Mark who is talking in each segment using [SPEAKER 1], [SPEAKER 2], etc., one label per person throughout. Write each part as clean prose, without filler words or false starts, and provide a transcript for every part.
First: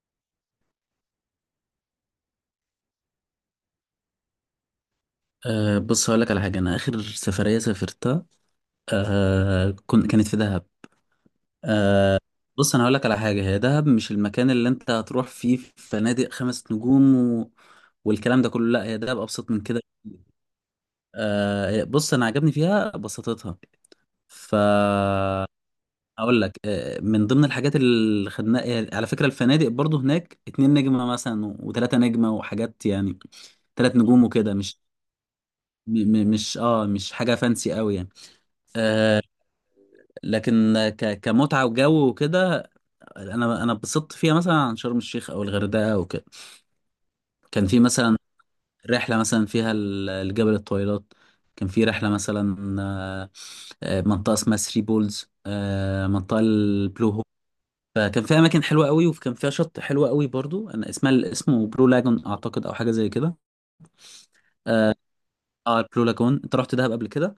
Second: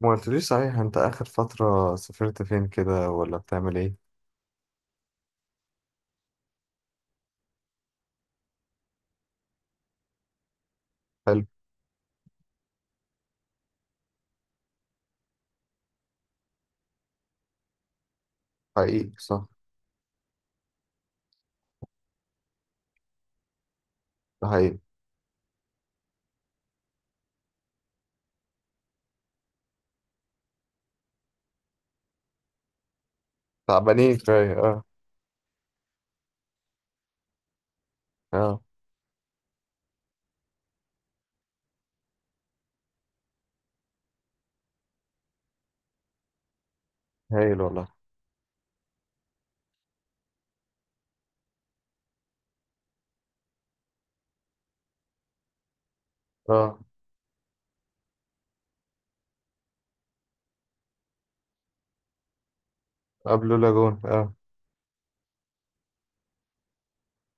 [SPEAKER 1] ما قلتليش صحيح؟ انت اخر فترة سافرت فين كده ولا بتعمل ايه؟
[SPEAKER 2] بص، هقول لك على حاجة. أنا آخر سفرية سافرتها كانت في دهب.
[SPEAKER 1] حلو.
[SPEAKER 2] بص، أنا هقول لك على حاجة: هي دهب مش المكان اللي أنت هتروح فيه في فنادق 5 نجوم والكلام ده كله. لا، هي
[SPEAKER 1] حقيقي
[SPEAKER 2] دهب
[SPEAKER 1] صح.
[SPEAKER 2] أبسط من كده. بص، أنا عجبني فيها بساطتها.
[SPEAKER 1] ده
[SPEAKER 2] ف
[SPEAKER 1] حقيقي.
[SPEAKER 2] أقول لك، من ضمن الحاجات اللي خدناها على فكرة الفنادق برضو هناك 2 نجمة مثلا وتلاتة نجمة وحاجات، يعني تلات
[SPEAKER 1] تعبانين
[SPEAKER 2] نجوم
[SPEAKER 1] شوية،
[SPEAKER 2] وكده، مش
[SPEAKER 1] اه.
[SPEAKER 2] م- م- مش اه مش حاجة فانسي قوي يعني.
[SPEAKER 1] اه.
[SPEAKER 2] آه، لكن كمتعة وجو وكده، انا اتبسطت فيها مثلا عن شرم الشيخ او الغردقة وكده.
[SPEAKER 1] هايل
[SPEAKER 2] كان في
[SPEAKER 1] والله.
[SPEAKER 2] مثلا رحلة مثلا فيها الجبل الطويلات، كان في رحلة مثلا، منطقة اسمها ثري بولز، منطقة
[SPEAKER 1] اه.
[SPEAKER 2] البلو هول. فكان فيها اماكن حلوة قوي وكان فيها شط حلو قوي برضو. اسمه بلو لاجون اعتقد او حاجة زي كده.
[SPEAKER 1] قبل لاجون، اه.
[SPEAKER 2] اه البلو لاجون، انت رحت دهب قبل كده؟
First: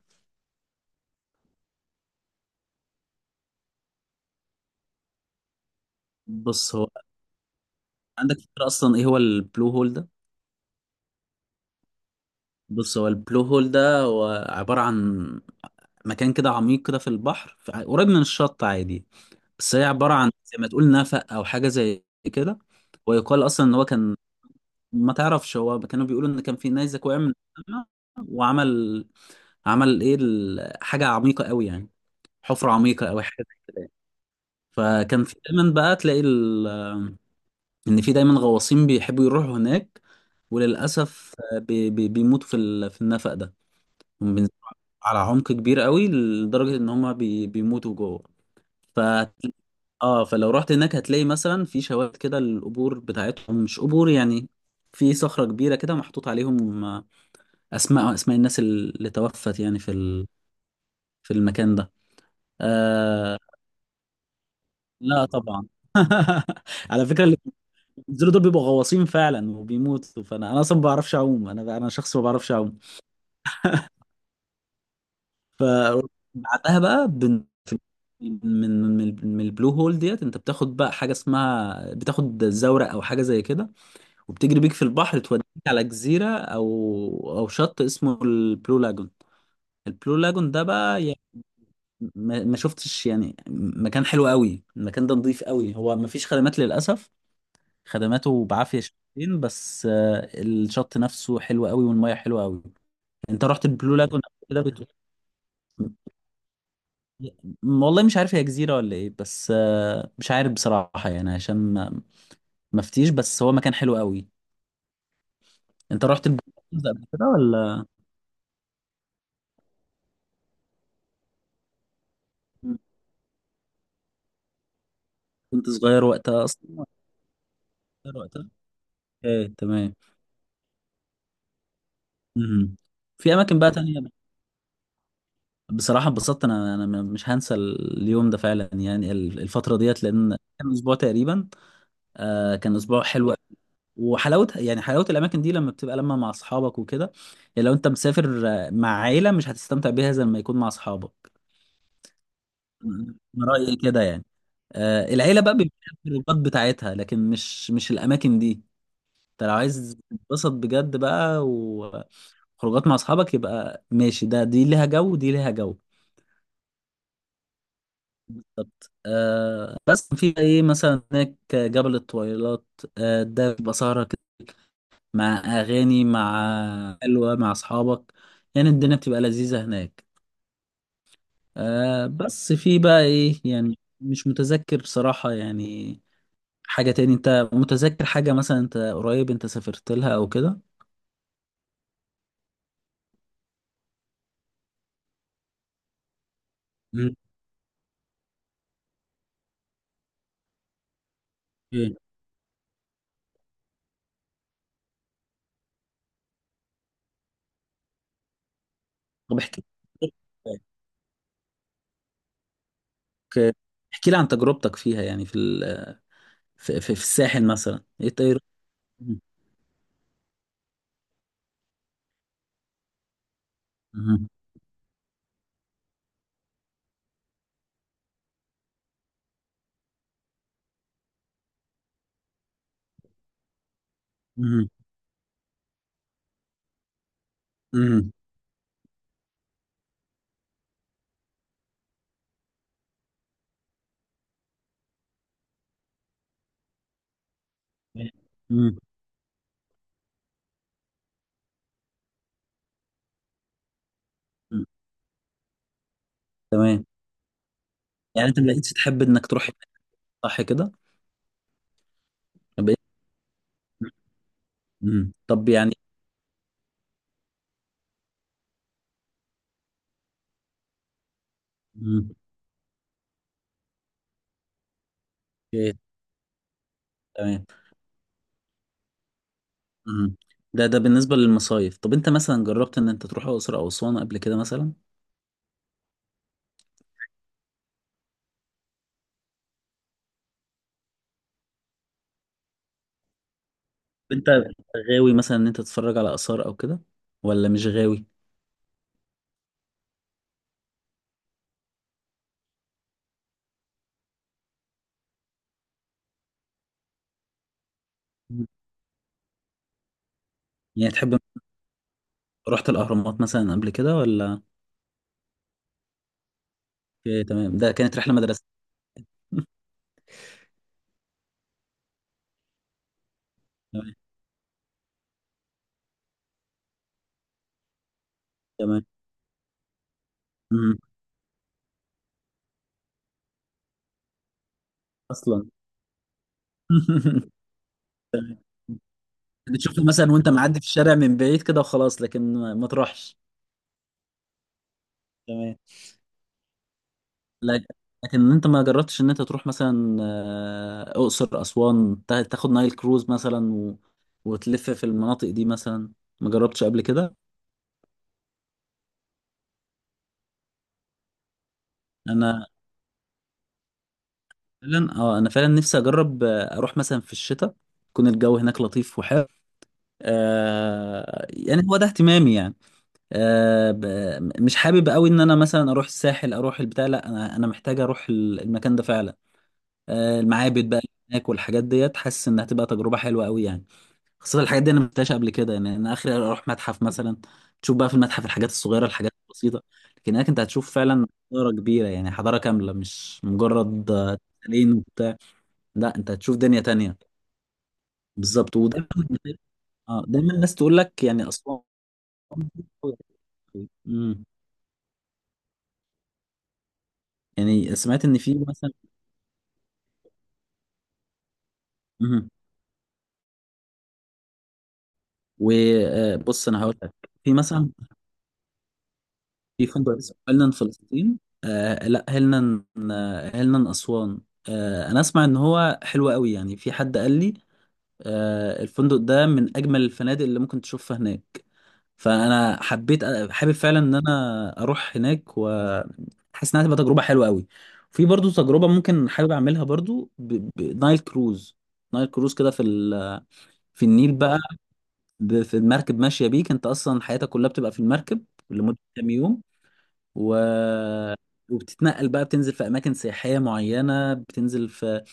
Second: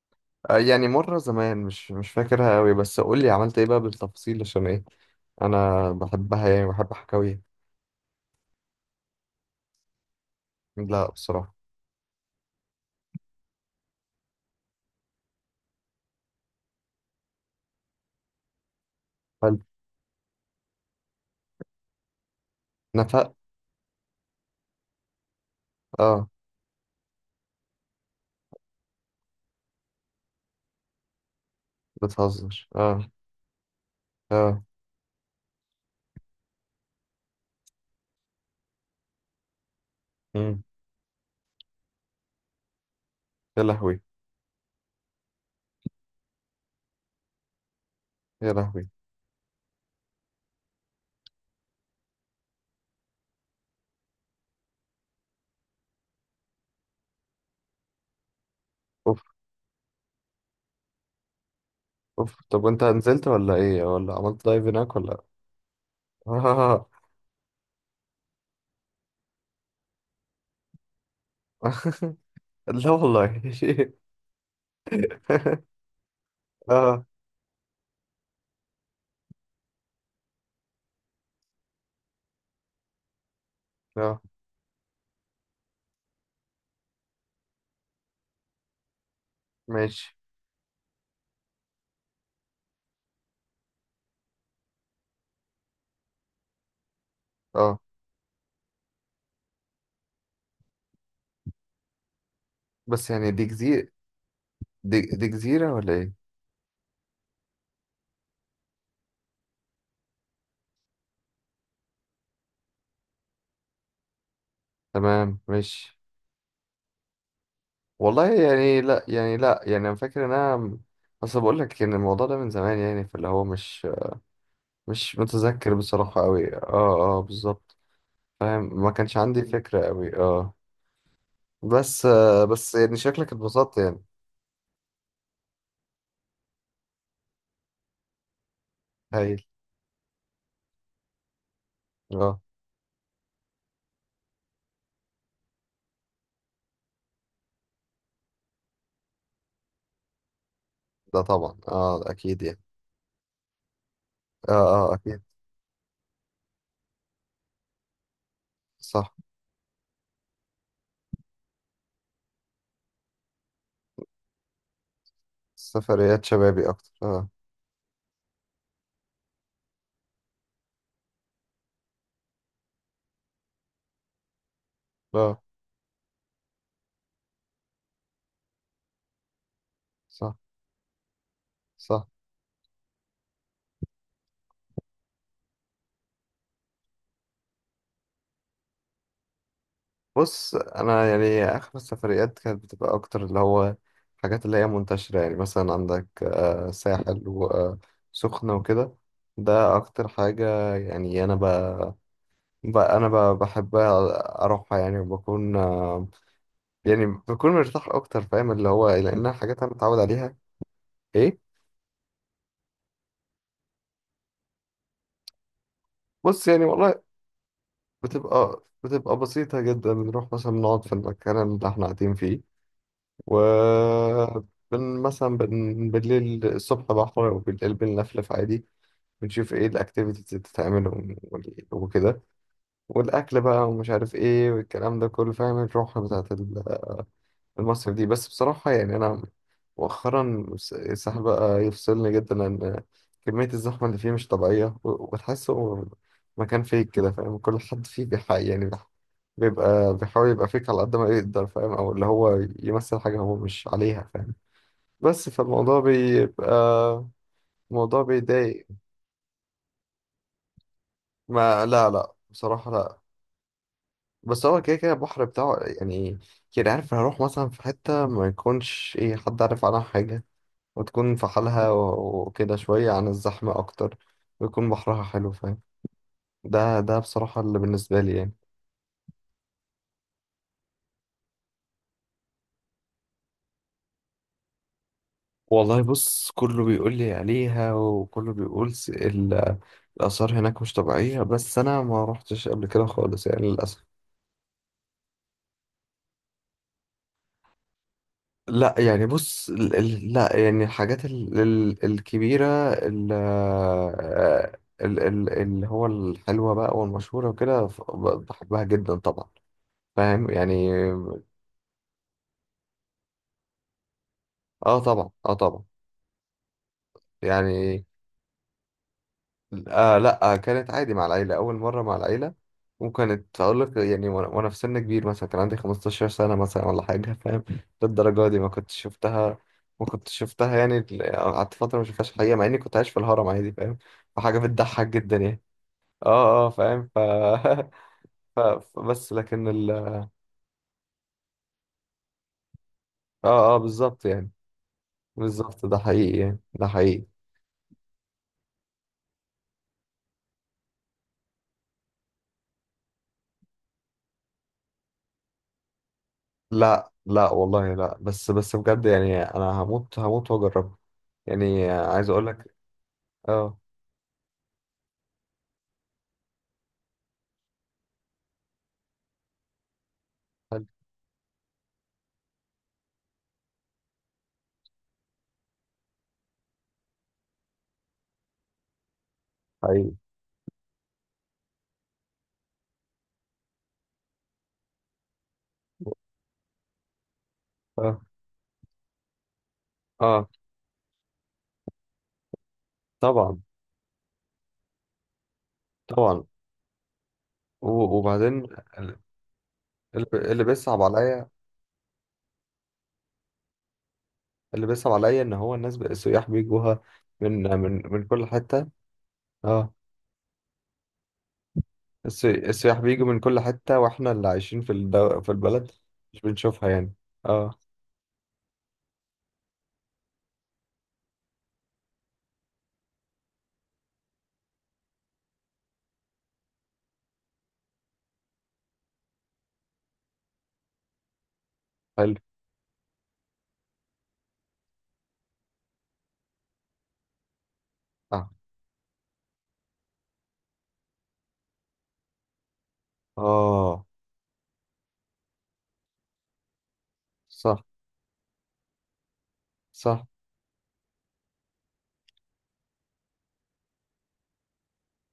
[SPEAKER 1] يعني مرة زمان، مش فاكرها قوي، بس قول لي عملت ايه بقى بالتفصيل، عشان ايه، انا بحبها، يعني
[SPEAKER 2] بص، هو
[SPEAKER 1] بحب حكاوي.
[SPEAKER 2] عندك فكرة اصلا ايه هو البلو هول ده؟
[SPEAKER 1] لا بصراحة.
[SPEAKER 2] بص، هو البلو هول ده هو عبارة عن مكان كده عميق كده في البحر، قريب من الشط عادي،
[SPEAKER 1] حلو.
[SPEAKER 2] بس هي عبارة عن زي ما تقول نفق أو حاجة زي كده.
[SPEAKER 1] نفق.
[SPEAKER 2] ويقال أصلا إن هو كان، ما تعرفش، هو كانوا
[SPEAKER 1] اه.
[SPEAKER 2] بيقولوا إن كان في نيزك وقع من السما وعمل حاجة عميقة قوي يعني،
[SPEAKER 1] بتهزر،
[SPEAKER 2] حفرة
[SPEAKER 1] اه.
[SPEAKER 2] عميقة أو حاجة زي كده يعني.
[SPEAKER 1] اه.
[SPEAKER 2] فكان في دايما بقى تلاقي إن في دايما غواصين بيحبوا يروحوا هناك،
[SPEAKER 1] مم.
[SPEAKER 2] وللأسف بيموتوا في النفق ده.
[SPEAKER 1] يا لهوي.
[SPEAKER 2] هم بينزلوا على عمق كبير قوي لدرجة إن هما بيموتوا جوه.
[SPEAKER 1] يا لهوي.
[SPEAKER 2] ف اه فلو رحت هناك هتلاقي مثلا في شواهد كده، القبور بتاعتهم مش قبور يعني، في صخرة كبيرة كده محطوط عليهم اسماء الناس اللي
[SPEAKER 1] اوف.
[SPEAKER 2] توفت يعني في المكان ده.
[SPEAKER 1] اوف. طب وانت نزلت
[SPEAKER 2] آه...
[SPEAKER 1] ولا ايه ولا عملت دايف هناك ولا؟
[SPEAKER 2] لا طبعا.
[SPEAKER 1] آه.
[SPEAKER 2] على فكرة اللي بينزلوا دول بيبقوا غواصين فعلا وبيموتوا. فانا اصلا ما بعرفش اعوم، انا شخص ما بعرفش اعوم.
[SPEAKER 1] لا والله.
[SPEAKER 2] ف بعدها
[SPEAKER 1] اه.
[SPEAKER 2] بقى من البلو هول ديت انت بتاخد بقى حاجة اسمها، بتاخد زورق او حاجة زي كده،
[SPEAKER 1] اه.
[SPEAKER 2] وبتجري بيك في البحر توديك على جزيرة أو شط اسمه البلو لاجون. البلو
[SPEAKER 1] ماشي.
[SPEAKER 2] لاجون ده بقى، يعني ما شفتش يعني مكان حلو قوي. المكان ده نظيف قوي، هو ما فيش خدمات للأسف،
[SPEAKER 1] اه،
[SPEAKER 2] خدماته بعافية شويتين، بس الشط نفسه حلو قوي والمية حلوة قوي.
[SPEAKER 1] بس يعني دي
[SPEAKER 2] انت رحت
[SPEAKER 1] جزيرة؟
[SPEAKER 2] البلو لاجون قبل كده؟
[SPEAKER 1] دي جزيرة ولا ايه؟
[SPEAKER 2] والله مش عارف هي جزيرة ولا ايه. بس مش عارف بصراحة يعني، عشان ما فتيش، بس هو مكان حلو قوي.
[SPEAKER 1] تمام ماشي.
[SPEAKER 2] انت رحت البلو لاجون ده قبل كده ولا
[SPEAKER 1] والله يعني لا يعني لا يعني انا فاكر ان انا اصل بقول لك ان الموضوع ده من زمان، يعني فاللي هو مش مش
[SPEAKER 2] كنت
[SPEAKER 1] متذكر
[SPEAKER 2] صغير
[SPEAKER 1] بصراحة
[SPEAKER 2] وقتها
[SPEAKER 1] قوي، اه.
[SPEAKER 2] اصلا؟
[SPEAKER 1] اه بالظبط.
[SPEAKER 2] اختار وقتها.
[SPEAKER 1] فاهم ما كانش عندي
[SPEAKER 2] ايه،
[SPEAKER 1] فكرة
[SPEAKER 2] تمام.
[SPEAKER 1] قوي، اه. بس آه بس
[SPEAKER 2] مهم.
[SPEAKER 1] يعني شكلك
[SPEAKER 2] في اماكن بقى
[SPEAKER 1] اتبسطت
[SPEAKER 2] تانية
[SPEAKER 1] يعني.
[SPEAKER 2] بصراحة اتبسطت. انا مش هنسى اليوم ده فعلا يعني،
[SPEAKER 1] هايل.
[SPEAKER 2] الفترة ديت، لان كان اسبوع تقريبا.
[SPEAKER 1] اه.
[SPEAKER 2] كان اسبوع حلو. وحلاوة يعني، حلاوة الاماكن دي لما بتبقى لما مع اصحابك وكده. يعني لو انت مسافر مع عيلة، مش هتستمتع بيها زي لما يكون مع
[SPEAKER 1] ده
[SPEAKER 2] اصحابك.
[SPEAKER 1] طبعا، اه اكيد يعني.
[SPEAKER 2] من رأيي كده يعني.
[SPEAKER 1] اه. اه اكيد.
[SPEAKER 2] العيلة بقى بيبقى لها الخروجات بتاعتها، لكن مش الاماكن دي.
[SPEAKER 1] صح.
[SPEAKER 2] انت لو عايز تتبسط بجد بقى، خروجات مع اصحابك يبقى ماشي. ده دي ليها جو ودي ليها جو.
[SPEAKER 1] سفريات شبابي اكتر، اه.
[SPEAKER 2] بالظبط. بس في بقى ايه، مثلا هناك جبل الطويلات، ده بيبقى سهرة كده مع
[SPEAKER 1] اه.
[SPEAKER 2] اغاني، مع حلوة، مع اصحابك، يعني الدنيا بتبقى لذيذة هناك.
[SPEAKER 1] صح. صح.
[SPEAKER 2] بس في بقى ايه يعني، مش متذكر بصراحة يعني. حاجة تاني انت متذكر حاجة مثلا، انت قريب انت سافرت لها او
[SPEAKER 1] بص
[SPEAKER 2] كده؟
[SPEAKER 1] انا يعني اخر السفريات كانت بتبقى اكتر اللي هو الحاجات اللي هي منتشرة، يعني مثلا عندك
[SPEAKER 2] مم.
[SPEAKER 1] ساحل وسخنة وكده. ده اكتر حاجة، يعني انا ب...
[SPEAKER 2] اوكي.
[SPEAKER 1] ب... انا ب... بحب اروحها، يعني وبكون يعني بكون مرتاح اكتر، فاهم اللي هو لانها
[SPEAKER 2] طب
[SPEAKER 1] حاجات
[SPEAKER 2] احكي.
[SPEAKER 1] انا متعود عليها. ايه.
[SPEAKER 2] اوكي. احكي لي عن تجربتك فيها يعني في ال-
[SPEAKER 1] بص يعني
[SPEAKER 2] في, في, في
[SPEAKER 1] والله
[SPEAKER 2] الساحل مثلا، ايه الطير.
[SPEAKER 1] بتبقى
[SPEAKER 2] مم.
[SPEAKER 1] بسيطة جدا، بنروح مثلا نقعد في المكان اللي احنا قاعدين فيه،
[SPEAKER 2] مم.
[SPEAKER 1] وبن مثلا بن بالليل الصبح بحر وبالليل بنلفلف عادي. بنشوف ايه الاكتيفيتيز اللي بتتعمل، وال- وكده، والاكل بقى ومش عارف ايه
[SPEAKER 2] مم.
[SPEAKER 1] والكلام ده كله، فاهم الروح بتاعت ال- المصيف دي.
[SPEAKER 2] مم.
[SPEAKER 1] بس بصراحة يعني انا مؤخرا الس- الساحل بقى يفصلني جدا، لان كمية الزحمة اللي فيه مش طبيعية، و- وتحسه مكان فيك كده، فاهم كل حد فيه بيحقق يعني
[SPEAKER 2] مم.
[SPEAKER 1] بيح- بيبقى بيحاول يبقى فيك على قد ما يقدر، فاهم او اللي هو يمثل حاجة هو مش عليها، فاهم.
[SPEAKER 2] مم.
[SPEAKER 1] بس فالموضوع بيبقى
[SPEAKER 2] تمام،
[SPEAKER 1] الموضوع
[SPEAKER 2] يعني انت ما
[SPEAKER 1] بيضايق.
[SPEAKER 2] بقيتش تحب انك تروح هناك، صح كده؟
[SPEAKER 1] ما لا لا
[SPEAKER 2] ما
[SPEAKER 1] بصراحة،
[SPEAKER 2] بقيت.
[SPEAKER 1] لا. بس هو كده كده
[SPEAKER 2] مم.
[SPEAKER 1] البحر
[SPEAKER 2] طب
[SPEAKER 1] بتاعه
[SPEAKER 2] يعني.
[SPEAKER 1] يعني. يعني عارف هروح مثلا في حتة ما يكونش ايه حد عارف عنها حاجة، وتكون في حالها،
[SPEAKER 2] مم.
[SPEAKER 1] و- وكده شوية عن الزحمة أكتر، ويكون بحرها حلو، فاهم.
[SPEAKER 2] اوكي.
[SPEAKER 1] ده بصراحة
[SPEAKER 2] تمام.
[SPEAKER 1] اللي بالنسبة لي يعني.
[SPEAKER 2] مم. ده بالنسبة للمصايف. طب انت مثلا جربت ان انت تروح الاقصر او اسوان قبل كده مثلا؟
[SPEAKER 1] والله بص كله بيقول لي عليها وكله بيقول س- ال- الآثار هناك مش طبيعية، بس أنا ما روحتش قبل كده خالص يعني للأسف.
[SPEAKER 2] انت غاوي مثلا ان انت تتفرج على اثار او كده، ولا مش غاوي؟
[SPEAKER 1] لا يعني بص ال- ال- لا يعني الحاجات ال- ال- الكبيرة، ال- ال- ال- اللي هو الحلوة بقى والمشهورة وكده، ف- ب-
[SPEAKER 2] مم.
[SPEAKER 1] بحبها جدا طبعا، فاهم يعني.
[SPEAKER 2] يعني تحب. رحت الاهرامات مثلا قبل كده ولا؟
[SPEAKER 1] اه طبعا، اه طبعا.
[SPEAKER 2] اوكي، تمام. ده
[SPEAKER 1] يعني
[SPEAKER 2] كانت رحلة مدرسة؟
[SPEAKER 1] لا، كانت عادي مع العيلة، أول مرة مع العيلة، وكانت أقول لك
[SPEAKER 2] تمام.
[SPEAKER 1] يعني وأنا في سن كبير، مثلا كان عندي 15 سنة مثلا ولا حاجة، فاهم للدرجة دي ما كنتش
[SPEAKER 2] تمام.
[SPEAKER 1] شفتها. ما كنتش شفتها، يعني
[SPEAKER 2] مم.
[SPEAKER 1] ال- قعدت فترة ما شفتهاش حقيقة، مع إني كنت عايش في الهرم عادي، فاهم فحاجة بتضحك جدا يعني.
[SPEAKER 2] اصلا.
[SPEAKER 1] اه اه فاهم ف... ف... بس لكن ال
[SPEAKER 2] بتشوفه
[SPEAKER 1] اه.
[SPEAKER 2] مثلا وانت معدي في الشارع من بعيد كده وخلاص، لكن ما تروحش.
[SPEAKER 1] اه بالظبط يعني.
[SPEAKER 2] تمام.
[SPEAKER 1] بالظبط ده حقيقي يعني، ده حقيقي.
[SPEAKER 2] لك- لكن انت ما جربتش ان انت تروح مثلا، اقصر اسوان، تاخد نايل كروز مثلا وتلف في المناطق دي مثلا؟ ما جربتش قبل
[SPEAKER 1] لا
[SPEAKER 2] كده؟
[SPEAKER 1] لا والله لا، بس بجد يعني أنا هموت هموت وأجربه، يعني عايز أقول
[SPEAKER 2] انا
[SPEAKER 1] لك. اه.
[SPEAKER 2] انا فعلا نفسي اجرب، اروح مثلا في الشتاء يكون الجو هناك لطيف وحلو. يعني هو ده اهتمامي يعني. آه ب... مش حابب قوي ان انا مثلا اروح الساحل، اروح البتاع. لا، انا محتاج اروح المكان ده فعلا.
[SPEAKER 1] ايوه.
[SPEAKER 2] المعابد بقى هناك والحاجات ديت، حاسس انها تبقى تجربه حلوه قوي يعني، خاصه الحاجات دي انا ما شفتهاش قبل كده يعني. انا اخري اروح متحف مثلا، تشوف بقى في
[SPEAKER 1] اه.
[SPEAKER 2] المتحف الحاجات الصغيره، الحاجات البسيطه، لكن
[SPEAKER 1] اه
[SPEAKER 2] هناك انت هتشوف فعلا حضاره كبيره، يعني حضاره كامله، مش
[SPEAKER 1] طبعا
[SPEAKER 2] مجرد تمثالين وبتاع. لا، انت
[SPEAKER 1] طبعا.
[SPEAKER 2] هتشوف دنيا تانية.
[SPEAKER 1] و- وبعدين
[SPEAKER 2] بالظبط. ودايما
[SPEAKER 1] اللي
[SPEAKER 2] اه دايما
[SPEAKER 1] اللي
[SPEAKER 2] الناس تقول
[SPEAKER 1] بيصعب
[SPEAKER 2] لك
[SPEAKER 1] عليا،
[SPEAKER 2] يعني اسوان. امم
[SPEAKER 1] اللي بيصعب عليا ان هو الناس بقى- السياح بيجوها من
[SPEAKER 2] يعني
[SPEAKER 1] من
[SPEAKER 2] سمعت
[SPEAKER 1] من
[SPEAKER 2] ان
[SPEAKER 1] كل
[SPEAKER 2] في
[SPEAKER 1] حته.
[SPEAKER 2] مثلا.
[SPEAKER 1] اه.
[SPEAKER 2] امم
[SPEAKER 1] السي- السياح بيجوا من كل حته، واحنا اللي عايشين في الدو... في البلد مش
[SPEAKER 2] وبص، انا
[SPEAKER 1] بنشوفها
[SPEAKER 2] هقول
[SPEAKER 1] يعني.
[SPEAKER 2] لك، في
[SPEAKER 1] اه.
[SPEAKER 2] مثلا في فندق اسمه هيلنان فلسطين. لا، هيلنان. هيلنان أسوان. أنا أسمع إن هو حلو قوي يعني. في حد قال لي، الفندق ده من أجمل الفنادق اللي ممكن تشوفها هناك.
[SPEAKER 1] حلو.
[SPEAKER 2] فأنا حابب فعلا إن أنا أروح هناك، وحاسس إنها هتبقى تجربة حلوة قوي. في
[SPEAKER 1] اه.
[SPEAKER 2] برضو تجربة ممكن حابب أعملها برضو، بنايل كروز. نايل كروز كده في
[SPEAKER 1] اه.
[SPEAKER 2] النيل بقى، في المركب ماشية بيك، أنت أصلا حياتك كلها
[SPEAKER 1] صح.
[SPEAKER 2] بتبقى في المركب لمدة كام يوم،
[SPEAKER 1] صح.
[SPEAKER 2] و وبتتنقل بقى، بتنزل في اماكن سياحيه معينه، بتنزل في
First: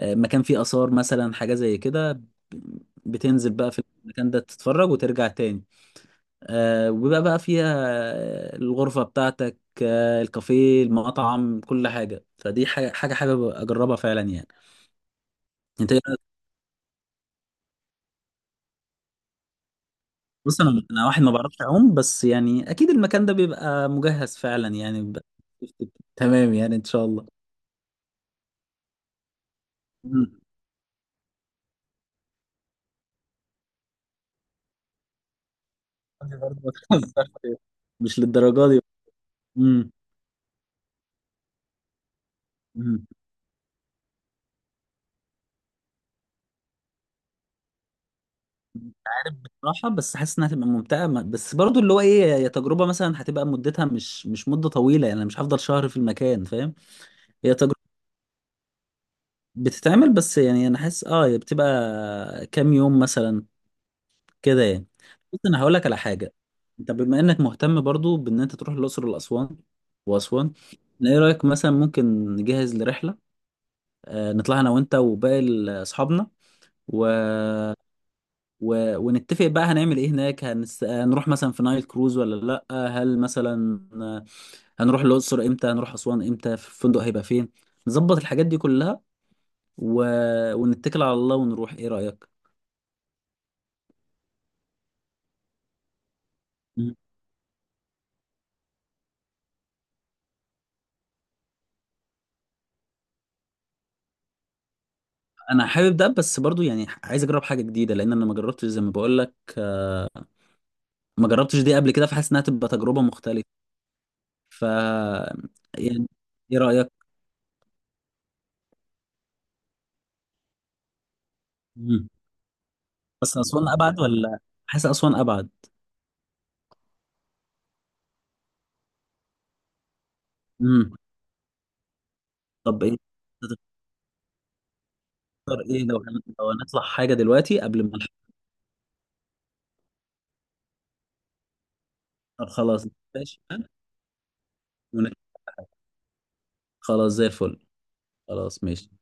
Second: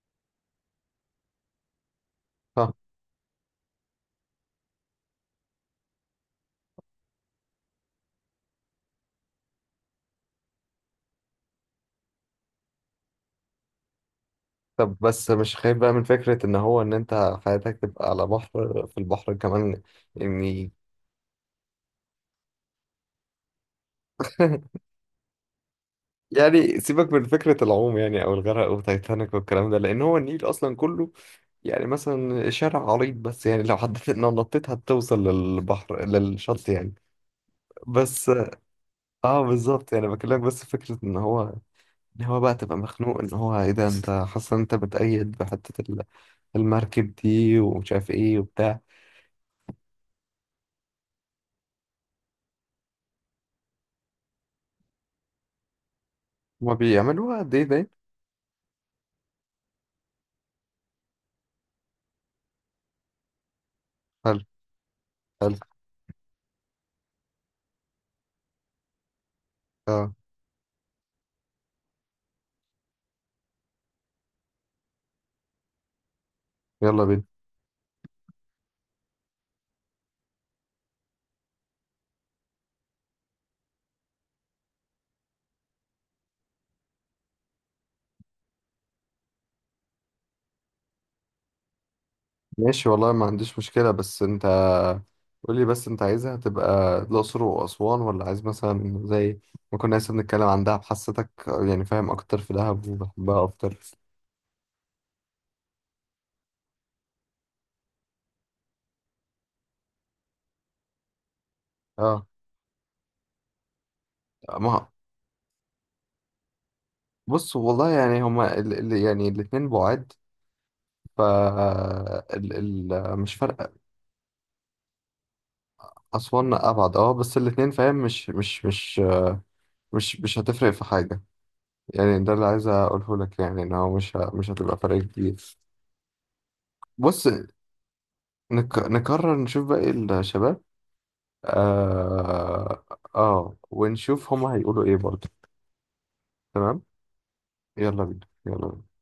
[SPEAKER 2] مكان فيه اثار مثلا، حاجه زي كده.
[SPEAKER 1] صح.
[SPEAKER 2] بتنزل بقى في المكان ده، تتفرج وترجع تاني. وبيبقى بقى فيها الغرفه بتاعتك، الكافيه، المطعم، كل حاجه. فدي حاجه حابب اجربها فعلا يعني.
[SPEAKER 1] طب بس مش خايف بقى
[SPEAKER 2] انت إيه
[SPEAKER 1] من
[SPEAKER 2] رأيك؟
[SPEAKER 1] فكره ان هو ان انت حياتك تبقى على بحر في البحر كمان؟
[SPEAKER 2] بص،
[SPEAKER 1] يعني.
[SPEAKER 2] أنا واحد ما بعرفش اعوم، بس يعني اكيد المكان ده بيبقى مجهز فعلا، يعني بيبقى. تمام يعني،
[SPEAKER 1] يعني
[SPEAKER 2] ان شاء
[SPEAKER 1] سيبك من فكرة العوم يعني أو الغرق وتايتانيك والكلام ده، لأن هو
[SPEAKER 2] الله.
[SPEAKER 1] النيل أصلا كله يعني مثلا شارع عريض، بس يعني لو حددت إن نطيت هتوصل للبحر
[SPEAKER 2] دي برضه
[SPEAKER 1] للشط
[SPEAKER 2] ما
[SPEAKER 1] يعني.
[SPEAKER 2] تهزرش. مش
[SPEAKER 1] بس
[SPEAKER 2] للدرجه دي.
[SPEAKER 1] اه
[SPEAKER 2] امم.
[SPEAKER 1] بالظبط يعني بكلمك، بس فكرة إن هو إن هو بقى تبقى
[SPEAKER 2] امم
[SPEAKER 1] مخنوق، إن هو إيه ده، أنت حاسس إن أنت بتأيد بحتة ال- المركب دي، ومش عارف إيه وبتاع.
[SPEAKER 2] صراحه بس حاسس انها هتبقى ممتعه. بس برضه اللي هو ايه، هي تجربه مثلا هتبقى مدتها مش مده طويله يعني، أنا مش هفضل شهر في المكان
[SPEAKER 1] هما
[SPEAKER 2] فاهم.
[SPEAKER 1] بيعملوها
[SPEAKER 2] هي
[SPEAKER 1] قد إيه
[SPEAKER 2] تجربه
[SPEAKER 1] ده؟
[SPEAKER 2] بتتعمل، بس يعني انا حاسس هي بتبقى كام يوم مثلا
[SPEAKER 1] حلو.
[SPEAKER 2] كده يعني. بس
[SPEAKER 1] حلو.
[SPEAKER 2] انا هقول لك على حاجه: انت بما انك مهتم برضه بان انت تروح الاقصر والاسوان
[SPEAKER 1] اه.
[SPEAKER 2] واسوان ايه رايك مثلا ممكن نجهز لرحله؟ نطلع انا وانت وباقي اصحابنا،
[SPEAKER 1] يلا بينا.
[SPEAKER 2] ونتفق بقى هنعمل ايه هناك. هنروح مثلا في نايل كروز ولا لا هل مثلا هنروح الاقصر امتى، هنروح اسوان امتى، في الفندق هيبقى فين، نظبط الحاجات دي كلها و... ونتكل على الله ونروح. ايه رأيك؟
[SPEAKER 1] ماشي والله ما عنديش مشكلة، بس انت قولي بس انت عايزها
[SPEAKER 2] مم.
[SPEAKER 1] تبقى الأقصر وأسوان، ولا عايز مثلا زي ما كنا لسه بنتكلم عن دهب، حسيتك يعني فاهم أكتر في دهب وبحبها أكتر.
[SPEAKER 2] انا حابب ده، بس برضو يعني عايز اجرب حاجه جديده، لان انا ما جربتش زي ما بقول لك، ما جربتش دي قبل كده،
[SPEAKER 1] اه.
[SPEAKER 2] فحاسس انها تبقى تجربه مختلفه. ف
[SPEAKER 1] ما
[SPEAKER 2] يعني ايه رايك؟
[SPEAKER 1] بص والله يعني هما ال يعني الاتنين بعاد، ف
[SPEAKER 2] مم.
[SPEAKER 1] ال ال مش
[SPEAKER 2] بس اسوان
[SPEAKER 1] فارقة.
[SPEAKER 2] ابعد، ولا حاسس اسوان ابعد؟
[SPEAKER 1] أسوان أبعد، اه، بس الاتنين فاهم مش هتفرق في
[SPEAKER 2] امم
[SPEAKER 1] حاجة، يعني ده اللي عايز
[SPEAKER 2] طب ايه
[SPEAKER 1] أقوله لك، يعني إن هو مش ه- مش هتبقى فرق كبير.
[SPEAKER 2] نختار، ايه لو لو هنطلع حاجه
[SPEAKER 1] بص
[SPEAKER 2] دلوقتي قبل ما نختار؟
[SPEAKER 1] نك نكرر نشوف باقي الشباب.
[SPEAKER 2] خلاص،
[SPEAKER 1] اه,
[SPEAKER 2] ماشي.
[SPEAKER 1] آه. ونشوف هما هيقولوا ايه برضه.
[SPEAKER 2] ونختار.
[SPEAKER 1] تمام.
[SPEAKER 2] خلاص، زي الفل.
[SPEAKER 1] يلا بينا
[SPEAKER 2] خلاص،
[SPEAKER 1] يلا
[SPEAKER 2] ماشي.
[SPEAKER 1] بينا.